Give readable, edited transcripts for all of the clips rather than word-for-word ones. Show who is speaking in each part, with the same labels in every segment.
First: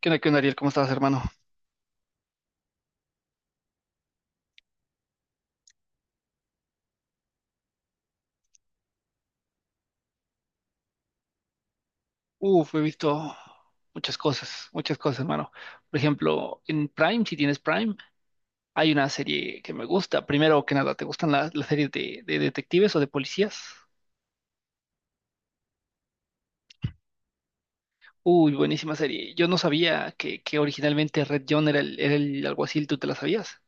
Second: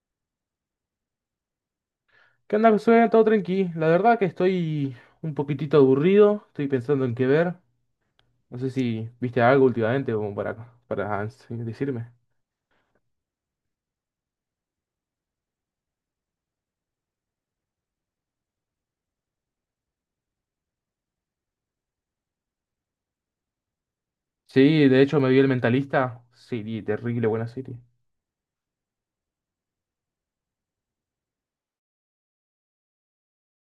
Speaker 1: Qué onda, Ariel? ¿Cómo estás, hermano?
Speaker 2: ¿Qué onda, Josué? Todo tranqui. La verdad que estoy un poquitito aburrido. Estoy pensando en qué ver. No sé si viste algo últimamente como para decirme.
Speaker 1: Uf, he visto muchas cosas, hermano. Por ejemplo, en Prime, si tienes Prime, hay una serie que me gusta. Primero que nada, ¿te gustan las series de detectives o de policías?
Speaker 2: Sí, de hecho me vi El Mentalista. Serie terrible, buena serie.
Speaker 1: Uy, buenísima serie. Yo no sabía que originalmente Red John era el alguacil, ¿tú te la sabías?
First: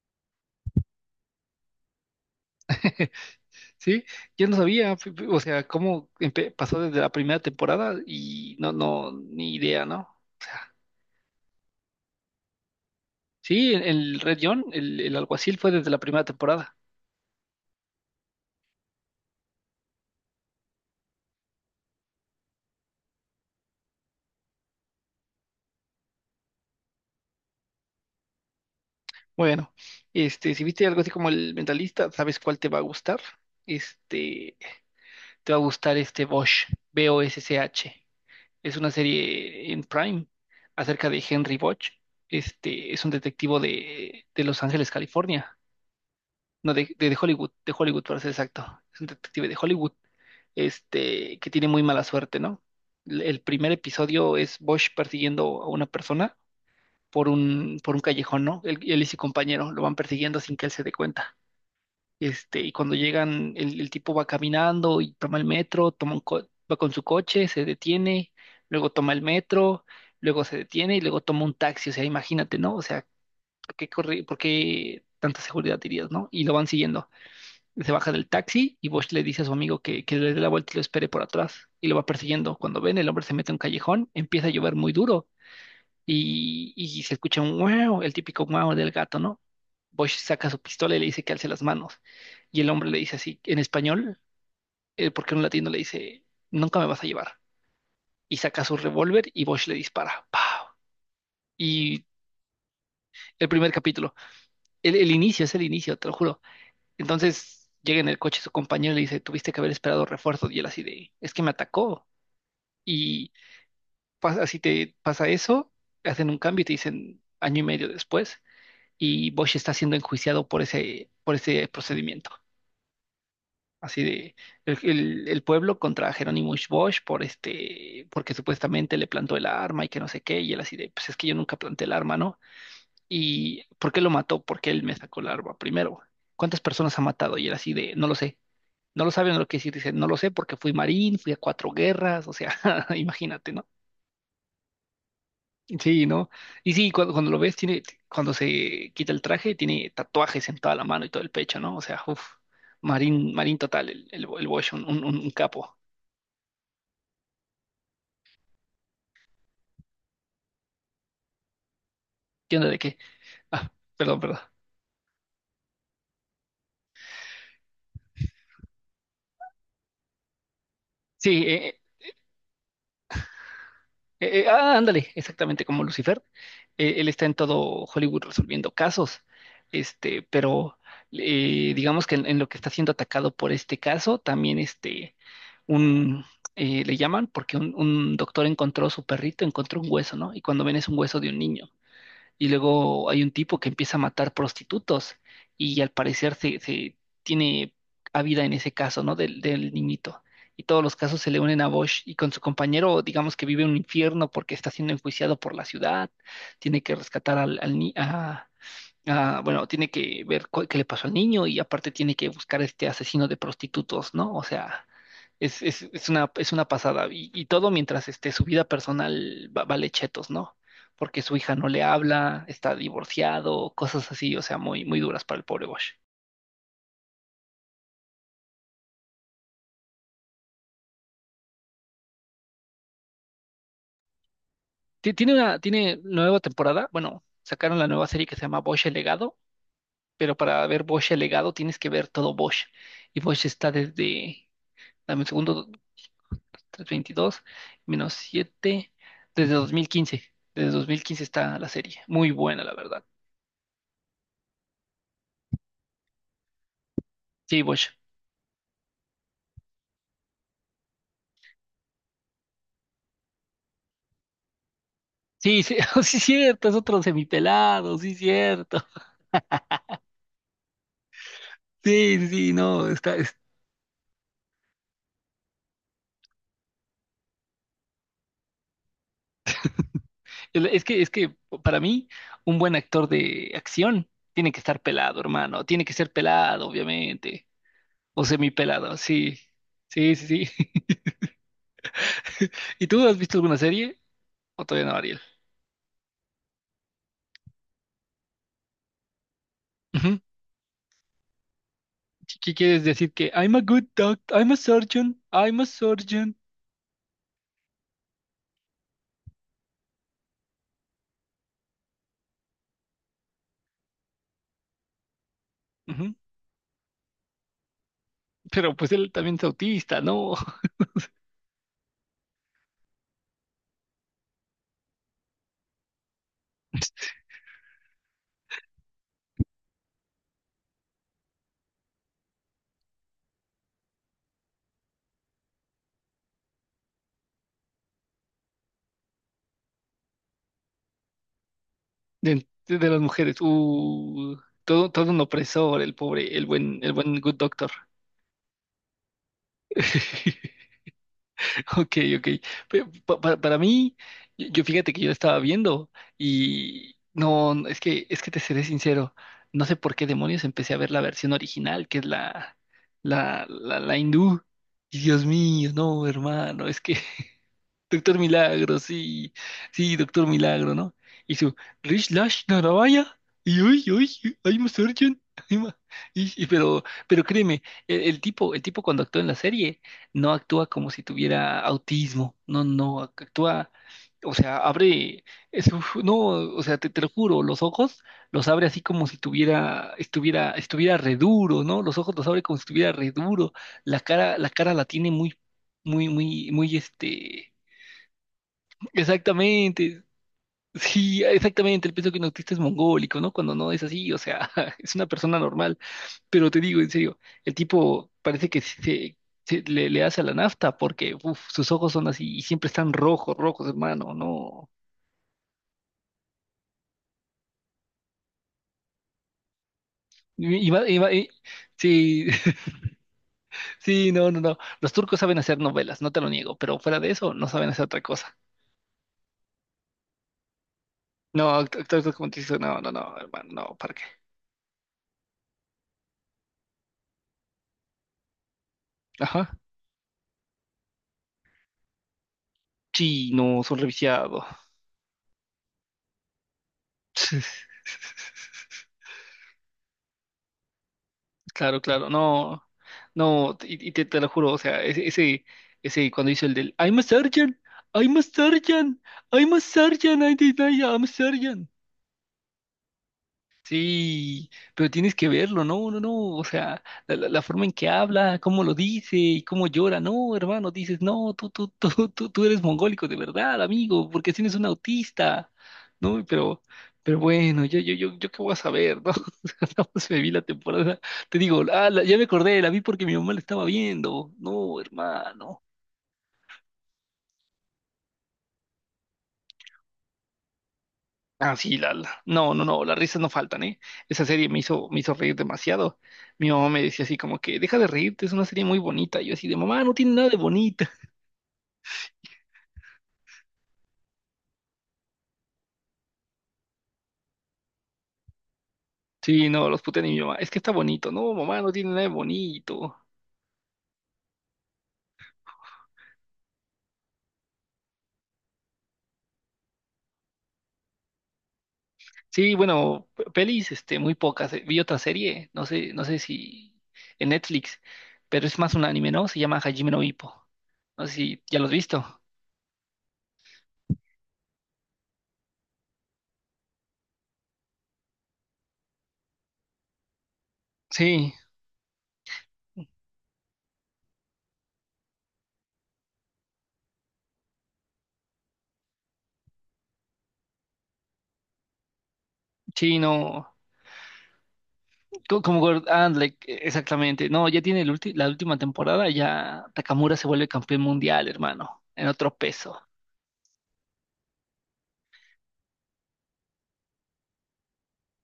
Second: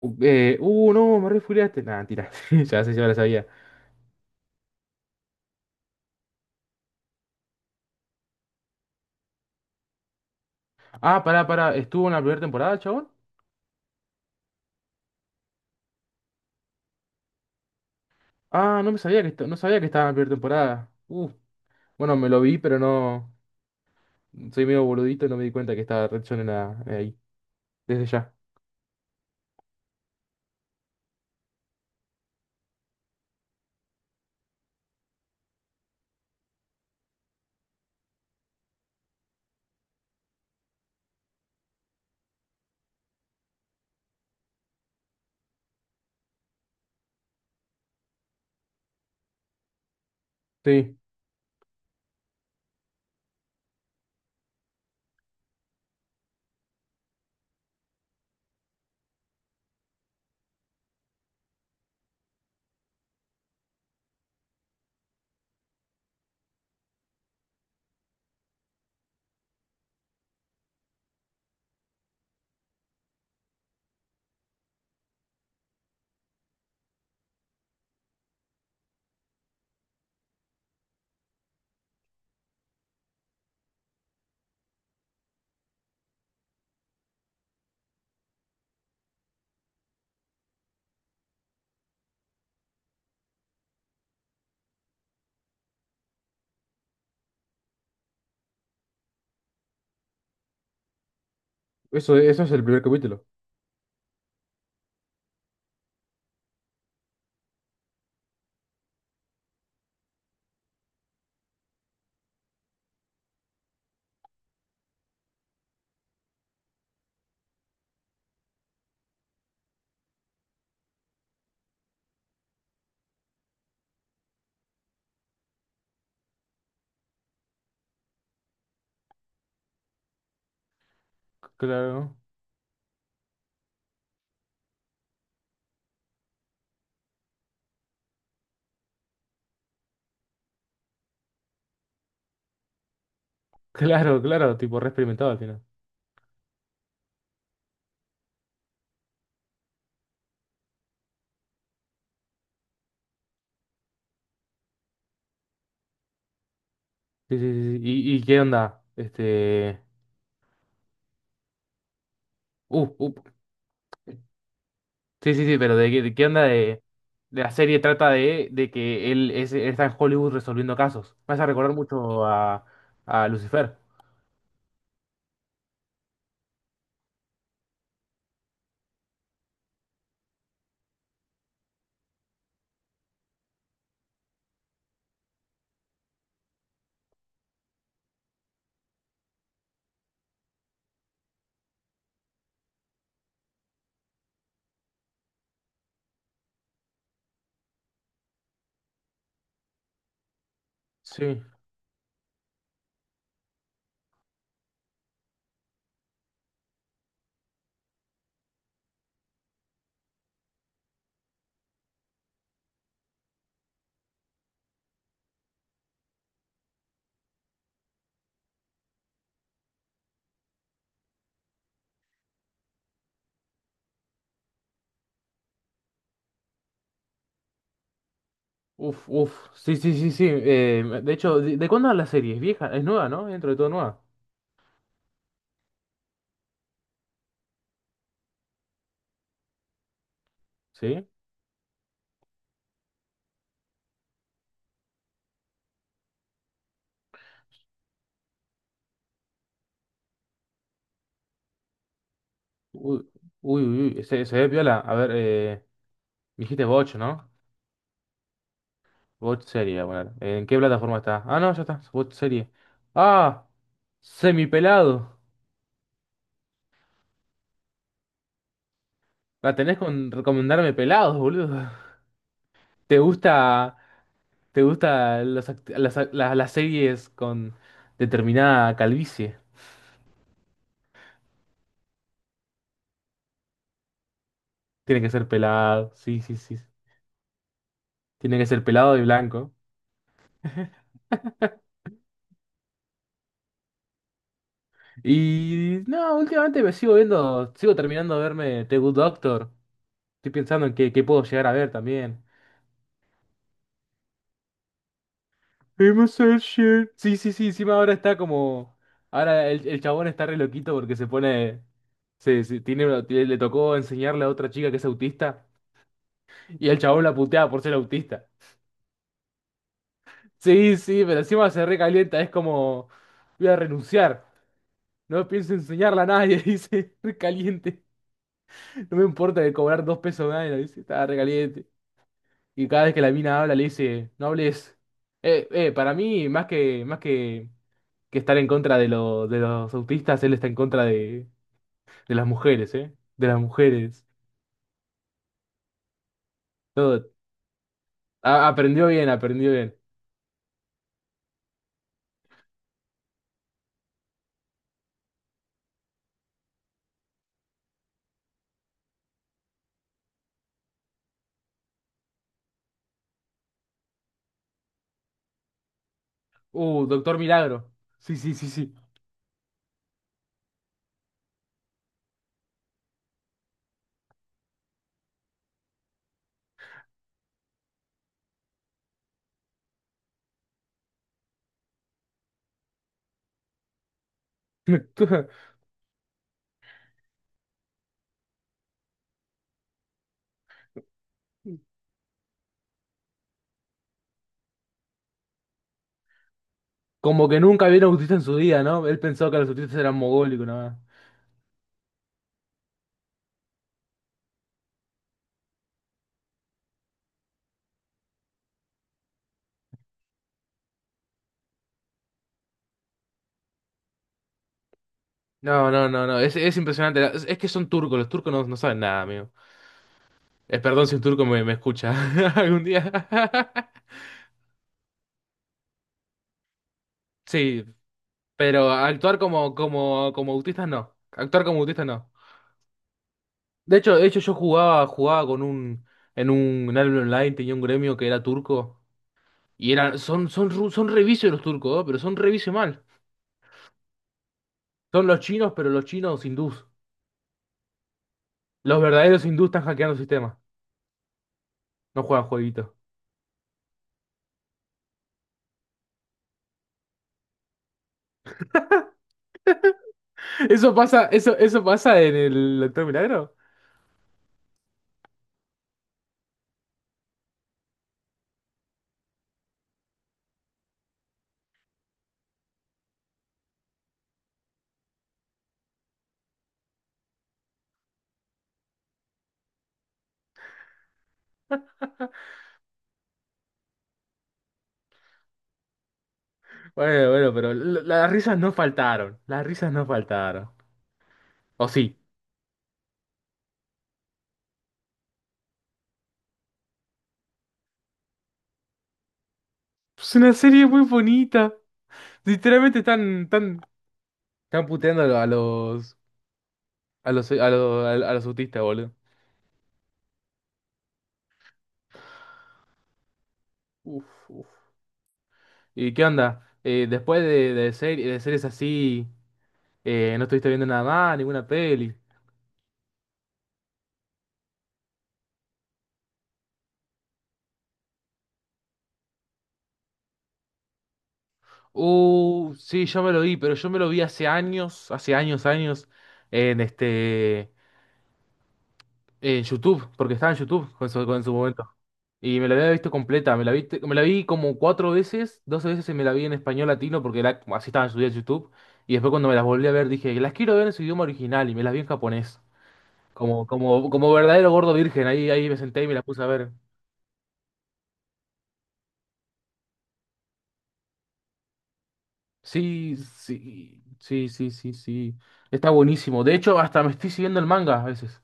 Speaker 2: No, me refugiaste. Nah, tira. Ya sé, ya la sabía.
Speaker 1: Sí, yo no sabía, o sea, pasó desde la primera temporada y no, ni idea, ¿no? O sea,
Speaker 2: Ah, pará, pará. ¿Estuvo en la primera temporada, chabón?
Speaker 1: sí, el Red John, el alguacil fue desde la primera temporada.
Speaker 2: Ah, no me sabía que, no sabía que estaba en la primera temporada. Bueno, me lo vi, pero no. Soy medio boludito y no me di cuenta que estaba Red Son en la, ahí. Desde ya.
Speaker 1: Bueno, este, si viste algo así como el mentalista, ¿sabes cuál te va a gustar? Este, te va a gustar este Bosch, Bosch. Es una serie en Prime acerca de Henry Bosch. Este, es un detectivo de Los Ángeles, California. No, de Hollywood, de Hollywood para ser exacto. Es un detective de Hollywood,
Speaker 2: Sí,
Speaker 1: este, que tiene muy mala suerte, ¿no? El primer episodio es Bosch persiguiendo a una persona por un callejón, ¿no? Él y su compañero lo van persiguiendo sin que él se dé cuenta. Este, y cuando llegan, el tipo va caminando y toma el metro, toma va con su coche, se detiene, luego toma el metro, luego se detiene y luego toma un taxi. O sea, imagínate, ¿no? O sea, ¿por qué corre, por qué tanta seguridad dirías, ¿no? Y lo van siguiendo. Se baja del taxi y Bosch le dice a su amigo que le dé la vuelta y lo espere por atrás. Y lo va persiguiendo. Cuando ven, el hombre se mete a un callejón, empieza a llover muy duro y se escucha un wow, el típico wow del gato, ¿no? Bosch saca su pistola y le dice que alce las manos. Y el hombre le dice así, en español, porque un latino le dice, nunca me vas a llevar. Y saca su revólver y Bosch le dispara. ¡Pau! Y
Speaker 2: eso es el primer capítulo.
Speaker 1: el primer capítulo, el inicio, es el inicio, te lo juro. Entonces llega en el coche su compañero y le dice, tuviste que haber esperado refuerzos. Y él así de, es que me atacó. Y pasa, así te pasa eso, hacen un cambio y te dicen año y medio después. Y Bosch está siendo enjuiciado por ese procedimiento. Así de el pueblo contra Jerónimo Bosch por este, porque supuestamente le plantó el arma y que no sé qué, y él así de, pues es que yo nunca planté el arma,
Speaker 2: Claro,
Speaker 1: ¿no? ¿Y por qué lo mató? Porque él me sacó el arma primero. ¿Cuántas personas ha matado? Y él así de, no lo sé. No lo sabe, no lo quiere decir, dice, no lo sé porque fui marín, fui a cuatro guerras, o sea, imagínate, ¿no?
Speaker 2: claro, claro, tipo re experimentado al final.
Speaker 1: Sí, ¿no? Y sí, cuando lo ves, tiene, cuando se quita el traje, tiene tatuajes en toda la mano y todo el pecho, ¿no? O sea, uff, marín, marín total, el Bosch, un capo.
Speaker 2: Sí, sí, sí. Sí. ¿Y qué onda?
Speaker 1: ¿Qué onda de
Speaker 2: Uh,
Speaker 1: qué?
Speaker 2: uh.
Speaker 1: Ah, perdón, perdón.
Speaker 2: Sí, sí, sí, pero de qué onda de. De la serie trata de, que él está en Hollywood resolviendo casos. Me
Speaker 1: Sí,
Speaker 2: hace recordar mucho a Lucifer.
Speaker 1: Ah, ándale, exactamente como Lucifer. Él está en todo Hollywood resolviendo casos. Este, pero digamos que en lo que está siendo atacado por este caso, también este, un, le llaman porque un doctor encontró su perrito, encontró un hueso, ¿no? Y cuando ven es un hueso de un niño. Y luego hay un tipo que empieza a matar prostitutos y al parecer se tiene vida en ese caso, ¿no? Del niñito. Y todos los casos se le
Speaker 2: Sí.
Speaker 1: unen a Bosch y con su compañero, digamos que vive un infierno porque está siendo enjuiciado por la ciudad, tiene que rescatar al, al ni- a, ah, bueno, tiene que ver qué le pasó al niño y aparte tiene que buscar a este asesino de prostitutos, ¿no? O sea, es, es una pasada. Y todo mientras este, su vida personal vale chetos, ¿no? Porque su hija no le habla, está divorciado, cosas así, o sea, muy, muy duras para el pobre Bosch.
Speaker 2: Uf, uf. Sí, sí, sí, sí. De hecho, ¿de cuándo es la serie? Es vieja, es nueva, ¿no? Dentro de todo nueva.
Speaker 1: Tiene nueva temporada, bueno, sacaron la nueva serie que se llama Bosch el Legado, pero para ver
Speaker 2: Sí.
Speaker 1: Bosch el Legado tienes que ver todo Bosch. Y Bosch está desde, dame un segundo, 322 menos 7 desde 2015. Desde 2015 está la serie. Muy buena, la verdad.
Speaker 2: Uy, uy, uy. Se ve piola. A ver, me dijiste Boch, ¿no?
Speaker 1: Sí, Bosch.
Speaker 2: Bot serie, bueno. ¿En qué plataforma está? Ah, no, ya está. Bot serie. Ah, semipelado.
Speaker 1: Sí, sí, sí, cierto, es otro semipelado, sí, cierto.
Speaker 2: La tenés con recomendarme pelados, boludo.
Speaker 1: Sí, sí, sí, no,
Speaker 2: ¿Te
Speaker 1: está,
Speaker 2: gusta, te gusta los act- las series con determinada calvicie?
Speaker 1: es que para mí, un buen actor de acción tiene que estar
Speaker 2: Tiene que
Speaker 1: pelado,
Speaker 2: ser
Speaker 1: hermano, tiene
Speaker 2: pelado.
Speaker 1: que ser
Speaker 2: Sí, sí, sí.
Speaker 1: pelado, obviamente, o
Speaker 2: Tiene que ser
Speaker 1: semipelado,
Speaker 2: pelado y
Speaker 1: sí,
Speaker 2: blanco.
Speaker 1: sí, sí, sí. ¿Y tú has visto alguna serie? ¿O todavía no, Ariel?
Speaker 2: Y no, últimamente me sigo viendo, sigo terminando de verme The Good Doctor.
Speaker 1: Ujú.
Speaker 2: Estoy pensando en qué puedo llegar a ver también.
Speaker 1: ¿Qué quieres decir? Que I'm a good doctor, I'm a surgeon, I'm a
Speaker 2: Hemos
Speaker 1: surgeon.
Speaker 2: hecho shit. Sí, sí, sí, encima ahora está como. Ahora el chabón está re loquito porque se pone. Le tocó enseñarle a otra chica que es autista.
Speaker 1: Ujú.
Speaker 2: Y el chabón la putea por ser autista.
Speaker 1: Pero pues él también es autista, ¿no?
Speaker 2: Sí, sí, pero encima se recalienta. Es como. Voy a renunciar. No pienso enseñarla a nadie. Dice, recaliente. No me importa de cobrar dos pesos a nadie. Dice, está recaliente. Y cada vez que la mina habla, le dice, no hables. Para mí, más que, más que. Que estar en contra de los autistas, él está en contra de las
Speaker 1: De,
Speaker 2: mujeres,
Speaker 1: de
Speaker 2: ¿eh?
Speaker 1: las
Speaker 2: De
Speaker 1: mujeres.
Speaker 2: las mujeres.
Speaker 1: Todo, todo un opresor, el pobre, el
Speaker 2: Todo.
Speaker 1: buen good doctor.
Speaker 2: Aprendió bien, aprendió bien.
Speaker 1: Ok, ok. Para mí, yo fíjate que yo la estaba viendo y no, es que te seré sincero, no sé por qué demonios empecé a ver la versión original, que es la hindú. Y Dios mío, no, hermano, es que
Speaker 2: Doctor Milagro. Sí,
Speaker 1: Doctor
Speaker 2: sí, sí, sí.
Speaker 1: Milagro, sí, sí, Doctor Milagro, ¿no? Y su Rich Lash Naravaya, y uy, uy, I'm a surgeon, I'm a-". Y pero créeme, el tipo, el tipo cuando actúa en la serie, no actúa como si tuviera autismo, no, no, actúa, o sea, abre, uf, no, o sea, te lo juro, los ojos los abre así como si estuviera re duro, ¿no? Los ojos los abre como si estuviera re duro, la cara, la cara la tiene muy, muy, muy, muy,
Speaker 2: Como que
Speaker 1: este.
Speaker 2: nunca vieron autista en su vida, ¿no? Él pensó que los autistas eran
Speaker 1: Exactamente.
Speaker 2: mogólicos, nada más.
Speaker 1: Sí, exactamente. El peso que un autista es mongólico, ¿no? Cuando no es así, o sea, es una persona normal. Pero te digo, en serio, el tipo parece que le hace a la nafta porque uf, sus ojos son así y siempre están rojos, rojos, hermano, no.
Speaker 2: No, no, no, no. Es impresionante. Es que son turcos. Los turcos no, no saben nada, amigo.
Speaker 1: Y y
Speaker 2: Perdón
Speaker 1: va-
Speaker 2: si
Speaker 1: y
Speaker 2: un
Speaker 1: va-
Speaker 2: turco
Speaker 1: y-
Speaker 2: me escucha
Speaker 1: sí,
Speaker 2: algún día.
Speaker 1: sí, no, no, no. Los turcos saben hacer novelas, no te lo niego, pero fuera de eso, no
Speaker 2: Sí,
Speaker 1: saben hacer otra cosa.
Speaker 2: pero actuar como autistas no. Actuar
Speaker 1: No,
Speaker 2: como autistas no.
Speaker 1: actores como te no, no, no, hermano, no, ¿para qué?
Speaker 2: De hecho yo jugaba, jugaba con un en gremio online, tenía un gremio que era turco.
Speaker 1: Ajá.
Speaker 2: Y eran, son revicios los turcos, ¿no? Pero son revicios mal.
Speaker 1: Sí, no, son reviciados.
Speaker 2: Son los chinos, pero los chinos hindús. Los verdaderos hindús están hackeando el sistema.
Speaker 1: Claro,
Speaker 2: No
Speaker 1: claro,
Speaker 2: juegan
Speaker 1: no,
Speaker 2: jueguitos.
Speaker 1: no, y te lo juro, o sea, ese cuando hizo el del I'm a surgeon, I'm a surgeon, I'm a surgeon, I did,
Speaker 2: Eso
Speaker 1: I am
Speaker 2: pasa,
Speaker 1: a
Speaker 2: eso
Speaker 1: surgeon.
Speaker 2: pasa en el Doctor Milagro.
Speaker 1: Sí, pero tienes que verlo, no, no, no, o sea, la forma en que habla, cómo lo dice y cómo llora, no, hermano, dices, no, tú eres mongólico de verdad, amigo, porque tienes un autista, ¿no? Pero bueno, yo qué voy a saber, ¿no? O sea, nada más me vi la temporada, te digo, ah, ya me acordé, la vi porque mi mamá la estaba viendo, no, hermano.
Speaker 2: Bueno, bueno, pero las risas no faltaron. Las risas no faltaron.
Speaker 1: Ah,
Speaker 2: O
Speaker 1: sí,
Speaker 2: sí.
Speaker 1: No, no, no, las risas no faltan, ¿eh? Esa serie me hizo reír demasiado. Mi mamá me decía así como que, deja de reírte, es una serie muy bonita. Y yo así de, mamá, no tiene
Speaker 2: Es
Speaker 1: nada
Speaker 2: una
Speaker 1: de
Speaker 2: serie muy
Speaker 1: bonita.
Speaker 2: bonita. Literalmente están puteando a los, a los, a los, a los, a los autistas, boludo.
Speaker 1: Sí, no, los putean y mi mamá, es que está bonito. No, mamá, no tiene nada de bonito.
Speaker 2: Uf, uf. ¿Y qué onda? Después de series así, ¿no estuviste viendo nada más, ninguna peli?
Speaker 1: Sí, bueno, pelis, este, muy pocas. Vi otra serie, no sé si en Netflix, pero es más un anime, ¿no? Se llama Hajime no Ippo. No sé si ya lo has visto.
Speaker 2: Sí, yo me lo vi, pero yo me lo vi hace años, años, en este, en YouTube, porque estaba en YouTube con en su
Speaker 1: Sí,
Speaker 2: momento. Y me la había visto completa, me la vi como 4 veces, 12 veces y me la vi en español latino porque así estaba subida en YouTube. Y después cuando me las volví a ver dije, las quiero ver en su idioma original y me las vi en japonés.
Speaker 1: sí,
Speaker 2: Como,
Speaker 1: no.
Speaker 2: como, como verdadero gordo virgen, ahí,
Speaker 1: Co-
Speaker 2: ahí me
Speaker 1: Como
Speaker 2: senté y
Speaker 1: Gord-
Speaker 2: me la puse a
Speaker 1: ándale,
Speaker 2: ver.
Speaker 1: exactamente. No, ya tiene la última temporada, ya Takamura se vuelve campeón mundial, hermano, en otro peso.
Speaker 2: Sí, sí, sí, sí, sí, sí. Está buenísimo. De hecho, hasta me estoy siguiendo el manga a veces.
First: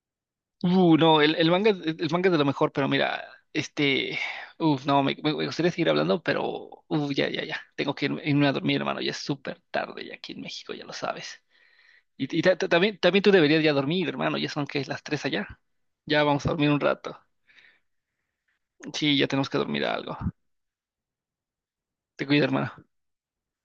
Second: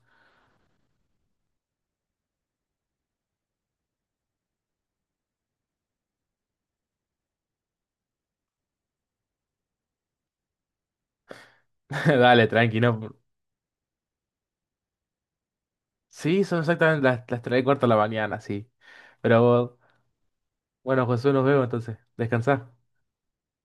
Speaker 1: No, el manga, el manga es de lo mejor, pero mira, este, uf, no, me gustaría seguir hablando, pero, uf, ya, ya, ya, tengo que irme, irme a dormir, hermano, ya es súper tarde ya aquí en México, ya lo sabes. Y, y
Speaker 2: Dale,
Speaker 1: ta- ta-
Speaker 2: tranqui,
Speaker 1: también,
Speaker 2: no.
Speaker 1: también tú deberías ya dormir, hermano, ya son que las 3 allá. Ya
Speaker 2: Sí,
Speaker 1: vamos a
Speaker 2: son
Speaker 1: dormir un
Speaker 2: exactamente
Speaker 1: rato.
Speaker 2: las 3 y cuarto de la mañana, sí.
Speaker 1: Sí, ya tenemos que
Speaker 2: Pero
Speaker 1: dormir algo.
Speaker 2: bueno, José, nos vemos entonces.
Speaker 1: Te cuida,
Speaker 2: Descansá.
Speaker 1: hermano.